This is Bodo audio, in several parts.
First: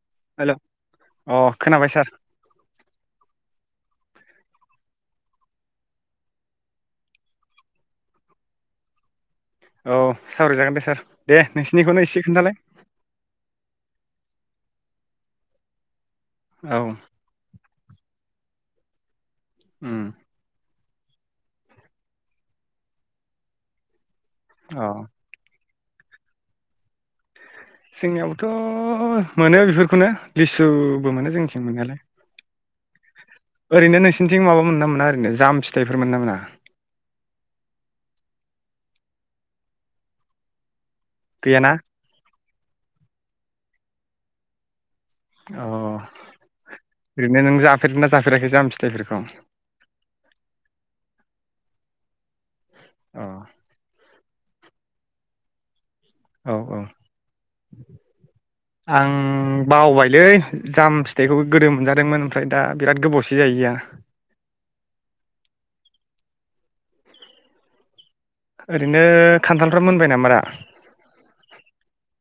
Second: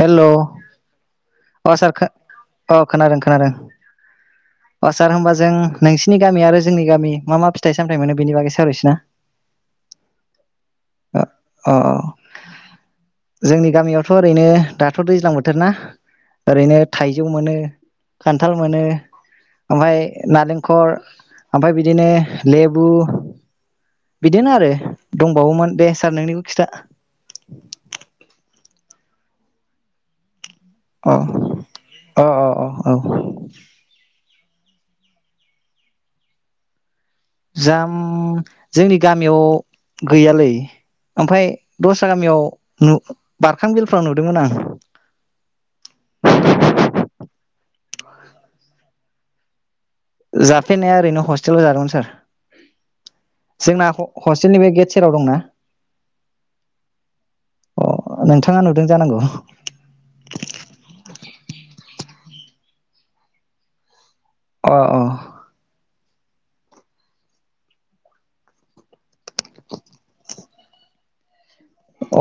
हेलौ हेल' अ सार खो अ खोनादों खोनादों। अ सार होमबा जों नोंसिनि गामि आरो जोंनि गामि मा मा फिथाइ सामथायाइ मोनो बेनि बागै सावरायसैना? औ सावरायजागोन दे सार दे अ अ नोंसिनिखौनो एसे खोन्थालाय। थरैनो दाथ दैज्लां बोथोर ना। ओरैनो औ थाइजौ मोनो। खान्थाल मोनो ओमफाय उम नालेंखर ओमफाय बिदिनो लेबु बिदिनो आरो औ दंबावोमोन। दे सार नोंनिखौ खिथा। जोंनियावबोथ मोनो बेफोरखौनो लिसुबो अ मोनो जोंनिथिं मोननायालाय अ अ अ औ ओरैनो नोंसिनिथिं माबा मोनोना मोना ओरैनो जाम फिथाइफोर मोनो ना मोना? जाम जोंनि गामियाव गैयालै ओमफाय गैयाना दस्रा गामियाव मु बारखांबिलफ्राव नुदोंमोन आं। अह ओरैनो नों जाफेरदों ना जाफेराखै जाम फिथाइफोरखौ? जाफेरनाया ओरैनो हस्टेलाव जादोंमोन सार। अ जोंना ह हस्टेलनि बे गेट सेराव दंना। औ औ अ नोंथाङा नुदों आं जानांगौ बावबायलै जाम फिथाइखौबो गोदो मोनजा दोंमोन ओमफ्राय दा बिराद गोबावसै जायैया। अह अह। ओरैनो खान्थालफ्रा मोनबाय नामारा?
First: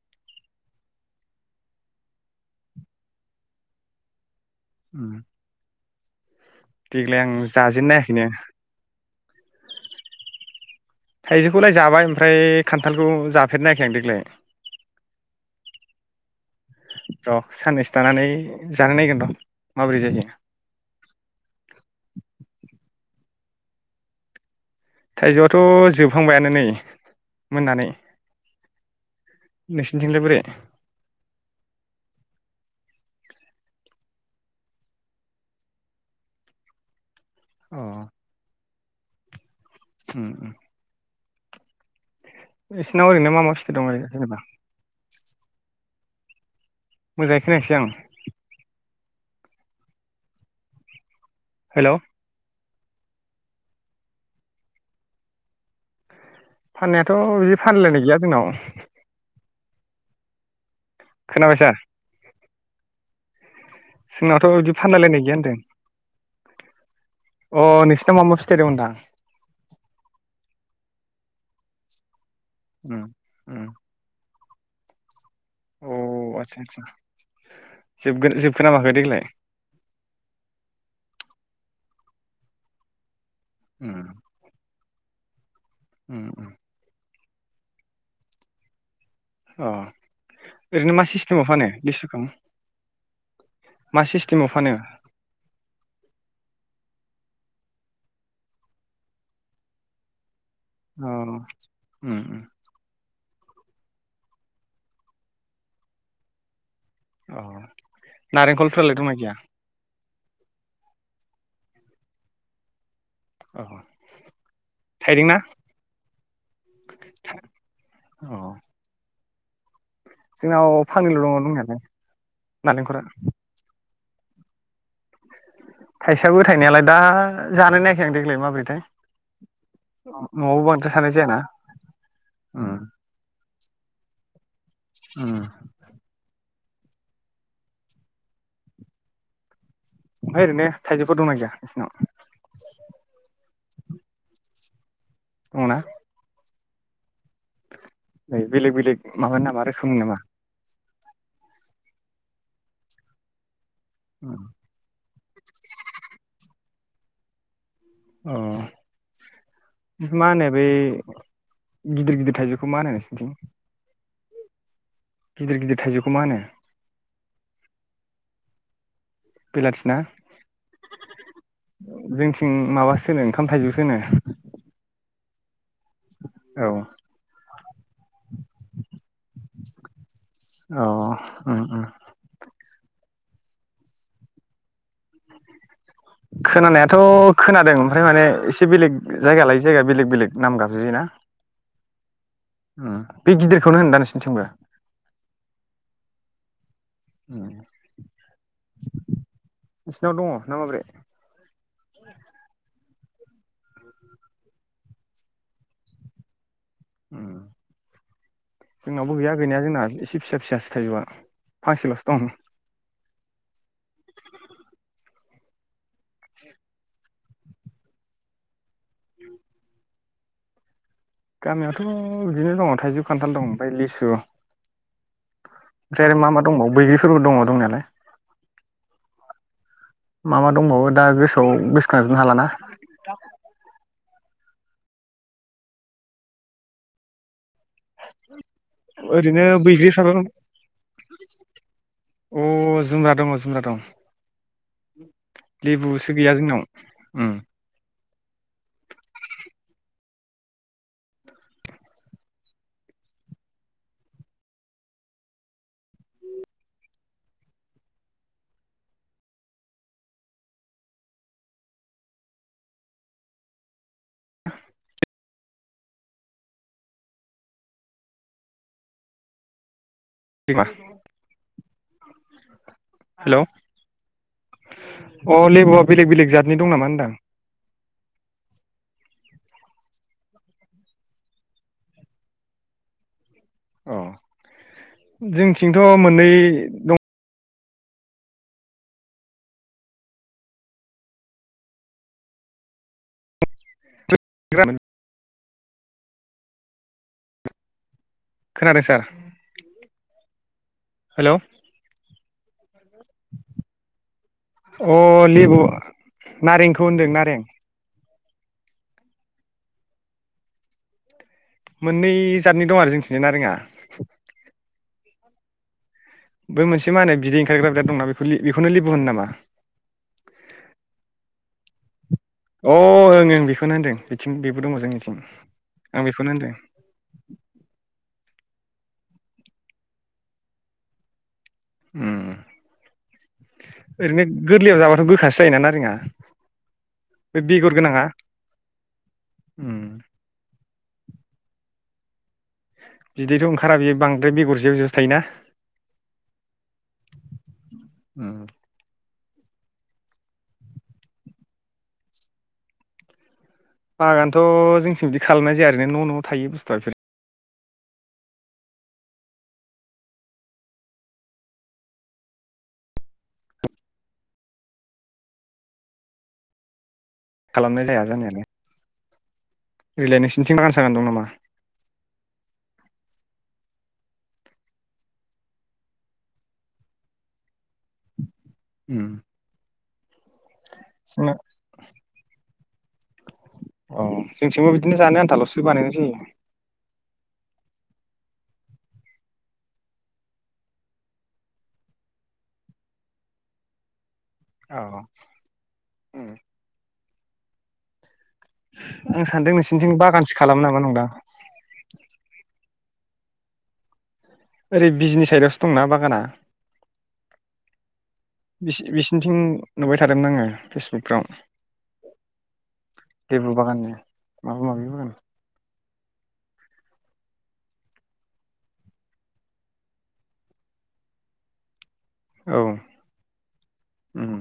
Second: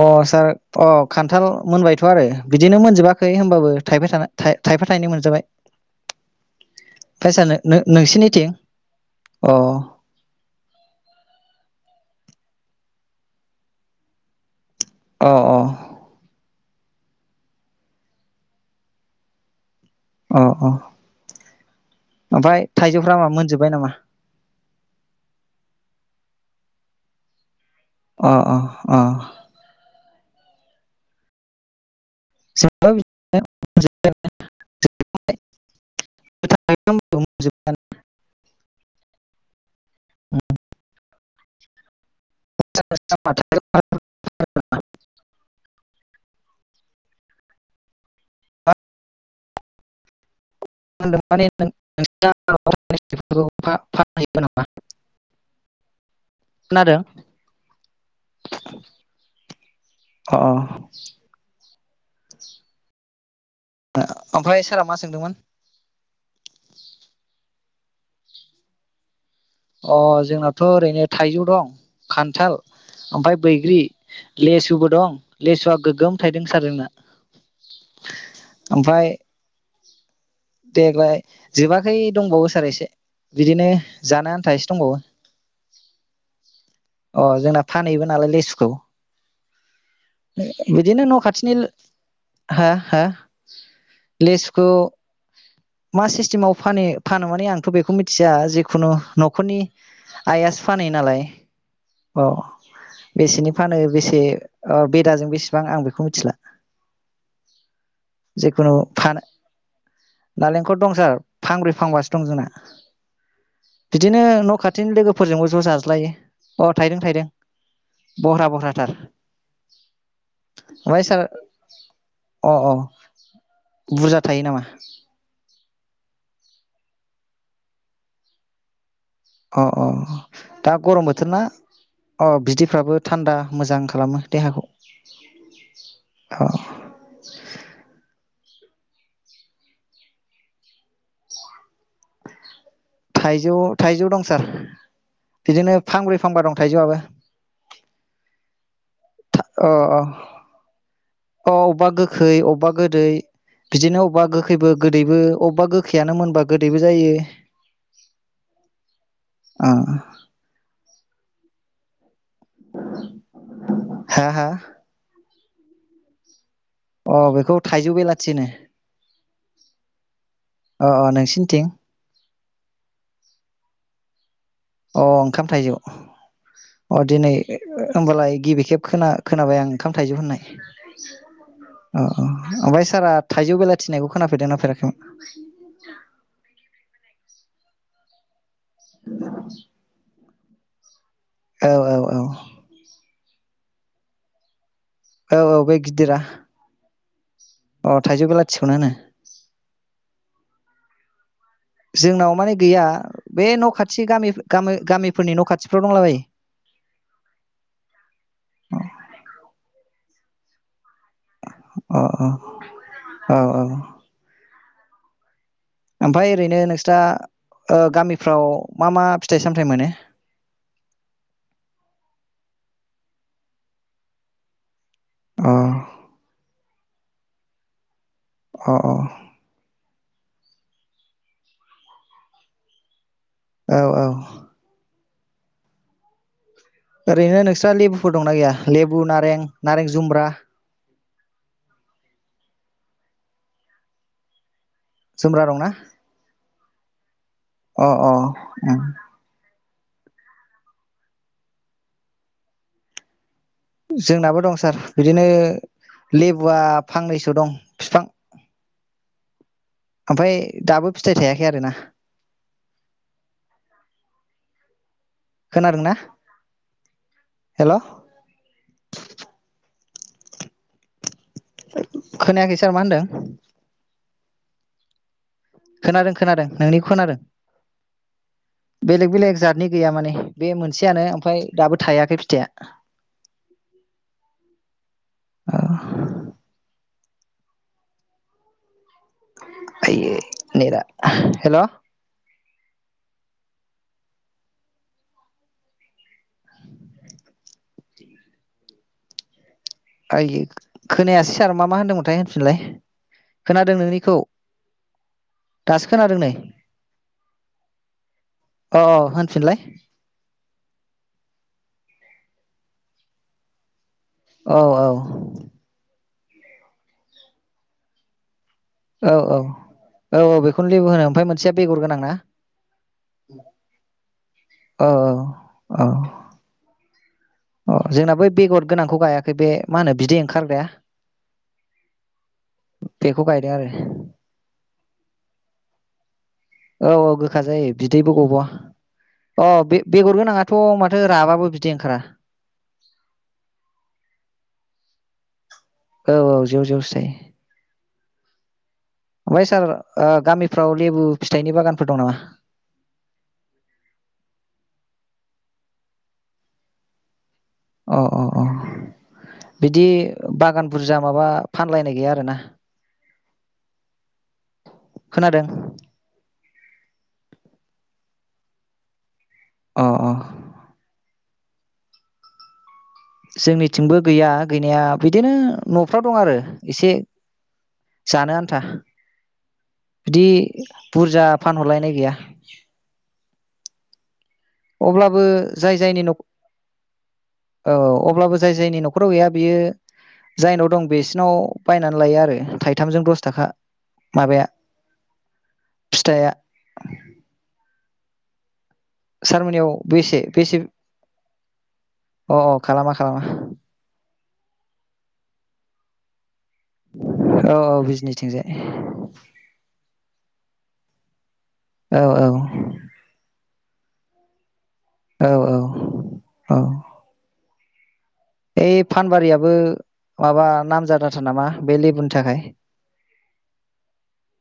अ सार अ खान्थाल मोनबायथ' आरो बिदिनो मोनजोबाखै होमबाबो थायबाय थानाय। था थाइफा थाइनै मोनजाबाय। देग्लाय आं आमफाय सार जाजेननायाखैनो नो-नो-नोंसिनिथिं अह थाइजौखौलाय जाबाय ओमफ्राय खान्थालखौ जाफेरनायाखै आं देग्लाय अह अह र' साननैसो थानानै जानाय नायगोन र' माबोरै जायो अ अ, ओमफाय थाइजौ फ्रा मोनजोब्बाय नामा थाइजौआथ' जोबहांबायानो नै। मोननानै अ अ अ नोंसिनिथिंलाय बोरै [unintelligible] अह उम उम नोंसिनाव ओरैनो मा मा फिथाइ दं ओरैनो जेनेबा मोजाङै खोनायाखिसै आं। हेलौ [unintelligible] [unintelligible] [unintelligible] खोनादों फाननायाथ बिदि फानलायनाय गैया जोंनाव अ खोनाबाय सार? जोंनावथ ओमफ्राय बिदि सारा मा फानलायलायनाय सोंदोंमोन गैया होनदों अ नोंसिनाव मा मा फिथाय दं होनदां? अ जोंनाथ' ओरैनो थाइजौ दं खान थाल उम ओमफ्राय उम बैग्रि लेसुबो दं। लेसुआ अ गोगगोम थाइदों आदसा सार आदसा जोंना जोबगोन जोबखोना माखो ओमफ्राय देग्लाय देग्लाय जोबाखै दंबावो सार एसे बिदिनो उम जानो आन्था एसे दंबावो। उम उम अ जोंना फानहैबो नालाय लेसुखौ। अ ओरैनो बिदिनो मा न' सिस्टेमाव खाथिनि फानो लिसुखौ हा हा मा सिस्टेमाव लेसुखौ फानो मा सिस्टेमाव फानो फानो माने आंथ' बेखौ मिथिया जेखुनु न'खरनि आइयासो फानहै औ नालाय उम उम अह। बेसेनि फानो बेसे बेदाजों बेसेबां आं बेखौ मिथिला अ जिखुनु नारेंखलफोरालाय फान दंना गैया? नालेंखर दं सार फांब्रै फांबासो दं जोंना। औ बिदिनो न' खाथिनि थाइदों ना लोगोफोरजोंबो ज' जाज्लायो अ थायदों थायदों औ बह्रा बह्रााथार। जोंनाव फांनैल दङ दंनायालाय अ अ नालेंखरा बुरजा थायो नामा [unintelligible] थायसाबो थायनायालाय दा जानायनायाखै आं देग्लाय माब्रैथाय अ अ दा गरम बोथोर जायाना ना अ उम बिदैफ्राबो थान्दा मोजां खालामो देहाखौ। उम। [unintelligible] ओमफाय ओरैनो थाइजौफोर दंना गैया नोंसिनाव थाइजौ थाइजौ दं सार। दङना बिदिनो फांब्रै फांबा दं। थायजौआबो नै बेलेग बेलेग माबा नामा अ अ रोखोमनि नामा? अ अबबा गोखै अबबा गोदै बिदिनो अबबा गोखैबो गोदैबो अबबा गोखैयानो मोनबा गोद दैबो जायो अ मा नो बै गिदिर गिदिद थाइजौखौ मा नो नोसिनथिं? हा हा। गिदिर गिदिर थाइजौखौ मा होनो? अ बेखौ थाइजौ बेलाथि होनो। बेलाथिना अ अ नोंसिनिथिं जोंथिं माबा सो नो ओंखाम थाइजौ। सो नो अ ओंखाम थाइजौ। औ अ दिनै ए। ओ होमबालाय गिबि खेब खोना खोनाबाय आं ओंखाम थाइजौ होननाय औ उम उम अ अ ओमबाय। सारा थाइजौ बेलाथिनायगौ खोनाफेरदों ना फेराखैमोन। खोनानायाथ खोनादों ओमफ्राय माने इस बे बेलेग जायगा लायो जयगा बेलेग बेलेग। नाम गाबजियो ना? औ औ औ उ। बे गिदिरखौनो होनदा नोंसिनथिंबो। औ औ बै गिदिरा। अ थाइजौ बेलाथिखौनो होनो। नोंसिनाव दङ ना माब्रै जोंनाव माने गैया। बे न खाथि गामि ग गामि गामिफोरनि न खाथिफ्राव दंला बायो। ओ जोंनावबो गैया गैनाया जोंना एसे फिसा फिसा थाइजौवा‌। अ फांसेलसो दं। औ औ। ओमफाय ओरैनो नोंस्रा ओ गामिफ्राव मा मा फिथाइ सामथाइ मोनो? गामियावथ बिदिनो दङ थाइजौ खान्थाल दं ओमफाय लिसु। अ [unintelligible] दङ बैग्रिफोरबो दङ दंनायालाय। अ अ मा मा दंबावो दा गोसोआव गोसखाजोबनो हालाना। औ औ ओरैनो नोस आ लेबुफोर दंना गैया लेबु नारें ओरैनो नारें बैग्रिफ्राबो जुम्ब्रा। अ जुम्रा दङ जुम्रा दं जुमब्रा दंना लेबुसो गैया जोंनाव उम अ अ उम जोंनाबो दं सार बिदिनो लेबुआ फांनैसो दं बिफां ओमफाय दाबो फिथाइ थायाखै आरोना। खोनादोंना हेलौ, बिमा। खोनायाखै सार मा होनदों हेल' [inaudible] अ लेबुआ बेलेग खोनादों बेलेग खोनादों जातनि दं नोंनिखौ नामा होनदां? खोनादों जादनि गैया माने बे मोनसेयानो ओमफ्राय दाबो थायाखै फिथाइया। औ। जोंथिंथ मोननै दं। [unintelligible] हेलौ [unintelligible] खोनादों सार आइयो हेलौ खोनायासै सार मा मा होन्दोंमोनथाय? सुलाय अ लेबु दासो खोनादों नै नारेंखौ होनदों नारें। अ अ होनफिनलाय मोननै जादनि दं आरो जोंनिथिंजाय नारेंया औ औ। बै मोनसे मा होनो बिदै ओंखारग्रा बिराद दंना बेखौ लि औ औ औ औ बेखौनो लेबु होनो ओमफ्राय मोनसेया बेगर गोनां ना अ' ओं ओं बेखौनो होनदों बि थिं बेबो दङ औ जोंनिथिं आं बेखौनो होनदों। अ जोंना बै बेगर गोनांखौ गायाखै बे मा होनो बिदै ओंखारग्राया उम बेखौ गायदों आरो ओरैनो गोरलैयाव जाबाथ' गोखासो जायोना ना नारेंया औ औ गोखा जायो बिदैबो गबावा अ उम बे-बेगर गोनाङाथ' माथो राबाबो बिदै ओंखारा बिदैथ ओंखारा बे बांद्राय बेगर जेयाव जेवसोथायोना औ औ जेव जेवसो जायो। उम ओमफ्राय सार गामिफ्राव लेबु फिथाइनि बागानफोर दं नामा? बागानथ' जोंथिं बिदि खालामनाय जाया रैनो न' न'आव थायो बुस्थुआ बेफोर अ अ अ बिदि बागान बुरजा माबा फानलायनाय गैया आरोना? खोनादों। खालामनाय जाया जानायालाय अ अ ओरैलाय नोंसिनिथिं रानसानानै दं नामा। [inaudible] जोंनिथिंबो गैया गैनाया बिदिनो न'फ्राव दं आरो एसे जानो आन था। उम बिदि बुरजा जोंना फानहरलायनाय गैया। औ। जोंथिंबो बिदिनो जानो अब्लाबो आन्थाल'सो जाय बानायनाय जायनि जायो न'ख औ। अब्लाबो जाय जायनि न'खराव गैया बियो जायनाव दं बेसिनाव बायनानै लायो आरो थाइथामजों दस थाखा। माबाया औ फिथाइया आं आं सानदों सारमोननियाव नोंसिनिथिं बेसे बागानसो बेसे खालामो नामा नंदां। अ खालामा अ ओरै बिजनि साइदआवसो दंना बागाना। औ बिजनिथिंजाय बिसि बिसिनिथिं नुबाय थादोंमोन आङो फेसबुकफ्राव। औ औ लेबु बागाननि माबा माबि बागान औ औ औ ओइ फानबारियाबो माबा नामजादाथार नामा बे लेबुन थाखाय औ उम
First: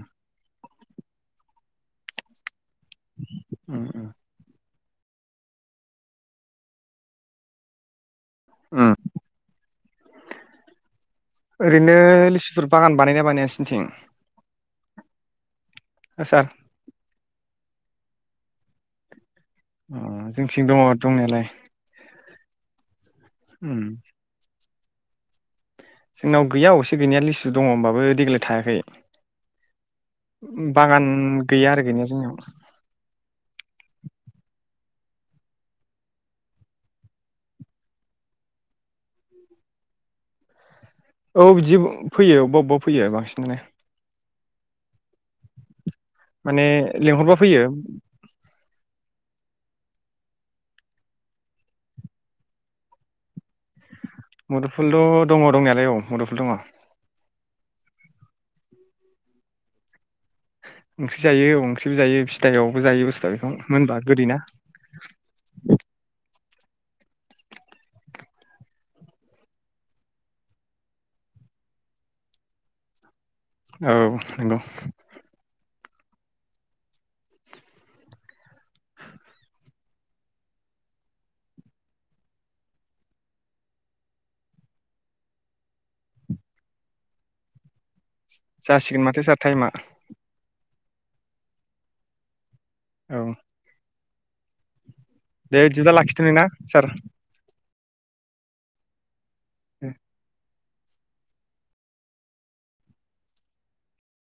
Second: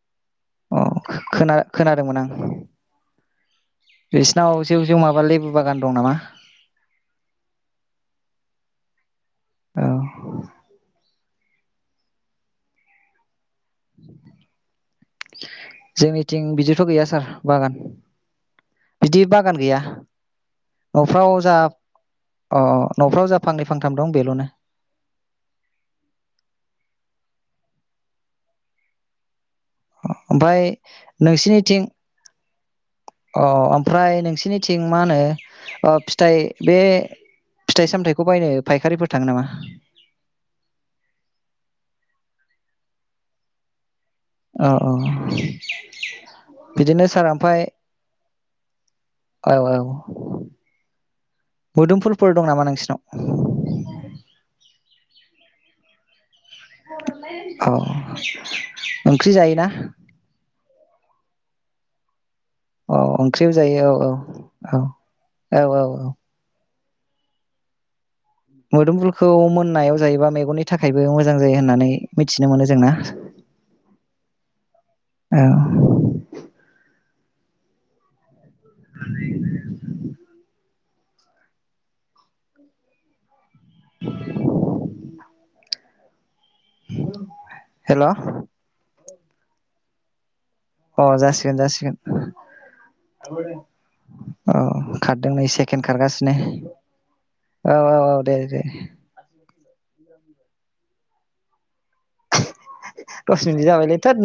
अ' खोना खोनादोंमोन आं उम उम बेसिनाव जेव जेव माबा लेबु बागान दं नामा? उम औ ओरैनो लिसुफोर बागान बानायोना बानायास थिं [inaudible] जोंनिथिं बिदिथ गैया सार। बागान बिदि बाग गान गैया अ जोंथिं दङ न'फ्राव दंनायालाय जा अ न'फ्राव जा फांनै उम फांथाम दं बेल'नो। जोंनाव गैया अबसे गैनाया लिसु दङ ओमबाबो देग्लाय थायाखै। अ' ओमफाय बागान गैया नोंसिनिथिं आरो गैनाया जोंनियाव अ' ओमफ्राय नोंसि निथिं मा होनो ओ फिथाइ बे फिथाइ सामथाइखौ बायनो फायखारिफोर थाङो नामा? औ बिदि फैयो अबबा अबबा फैयो बांसिनानो। अ' अ' माने लिंहरबा ओमफ्राय फैयो औ औ मुदुफुलफोर दं नामा नोंसिनाव मुदुफुलद दङ दंनायालाय औ मुदुफुल दङ। औ ओंख्रि जायोना। ओंख्रि जायो अंख्रिबो जायो बि औ ओंख्रिबो जायो औ औ औ औ औ औ मुदुफुलखौ मोननायाव जायोबा मेगननि थाखायबो मोजां जायो होननानै मिथिनो मोनो जोंना औ नोंगौ औ। [inaudible] [unintelligible] हेल जासिगोन माथो सार टाइमा। अ जासिगोन जासिगोन। औ [inaudible] औ। खारदों नै दे सेकेणड इदिब्ला खारगासिनो लाखिथनि ना सार औ औ औ दे दे। ओम। दसमिनिद जाबायलै दोद नों।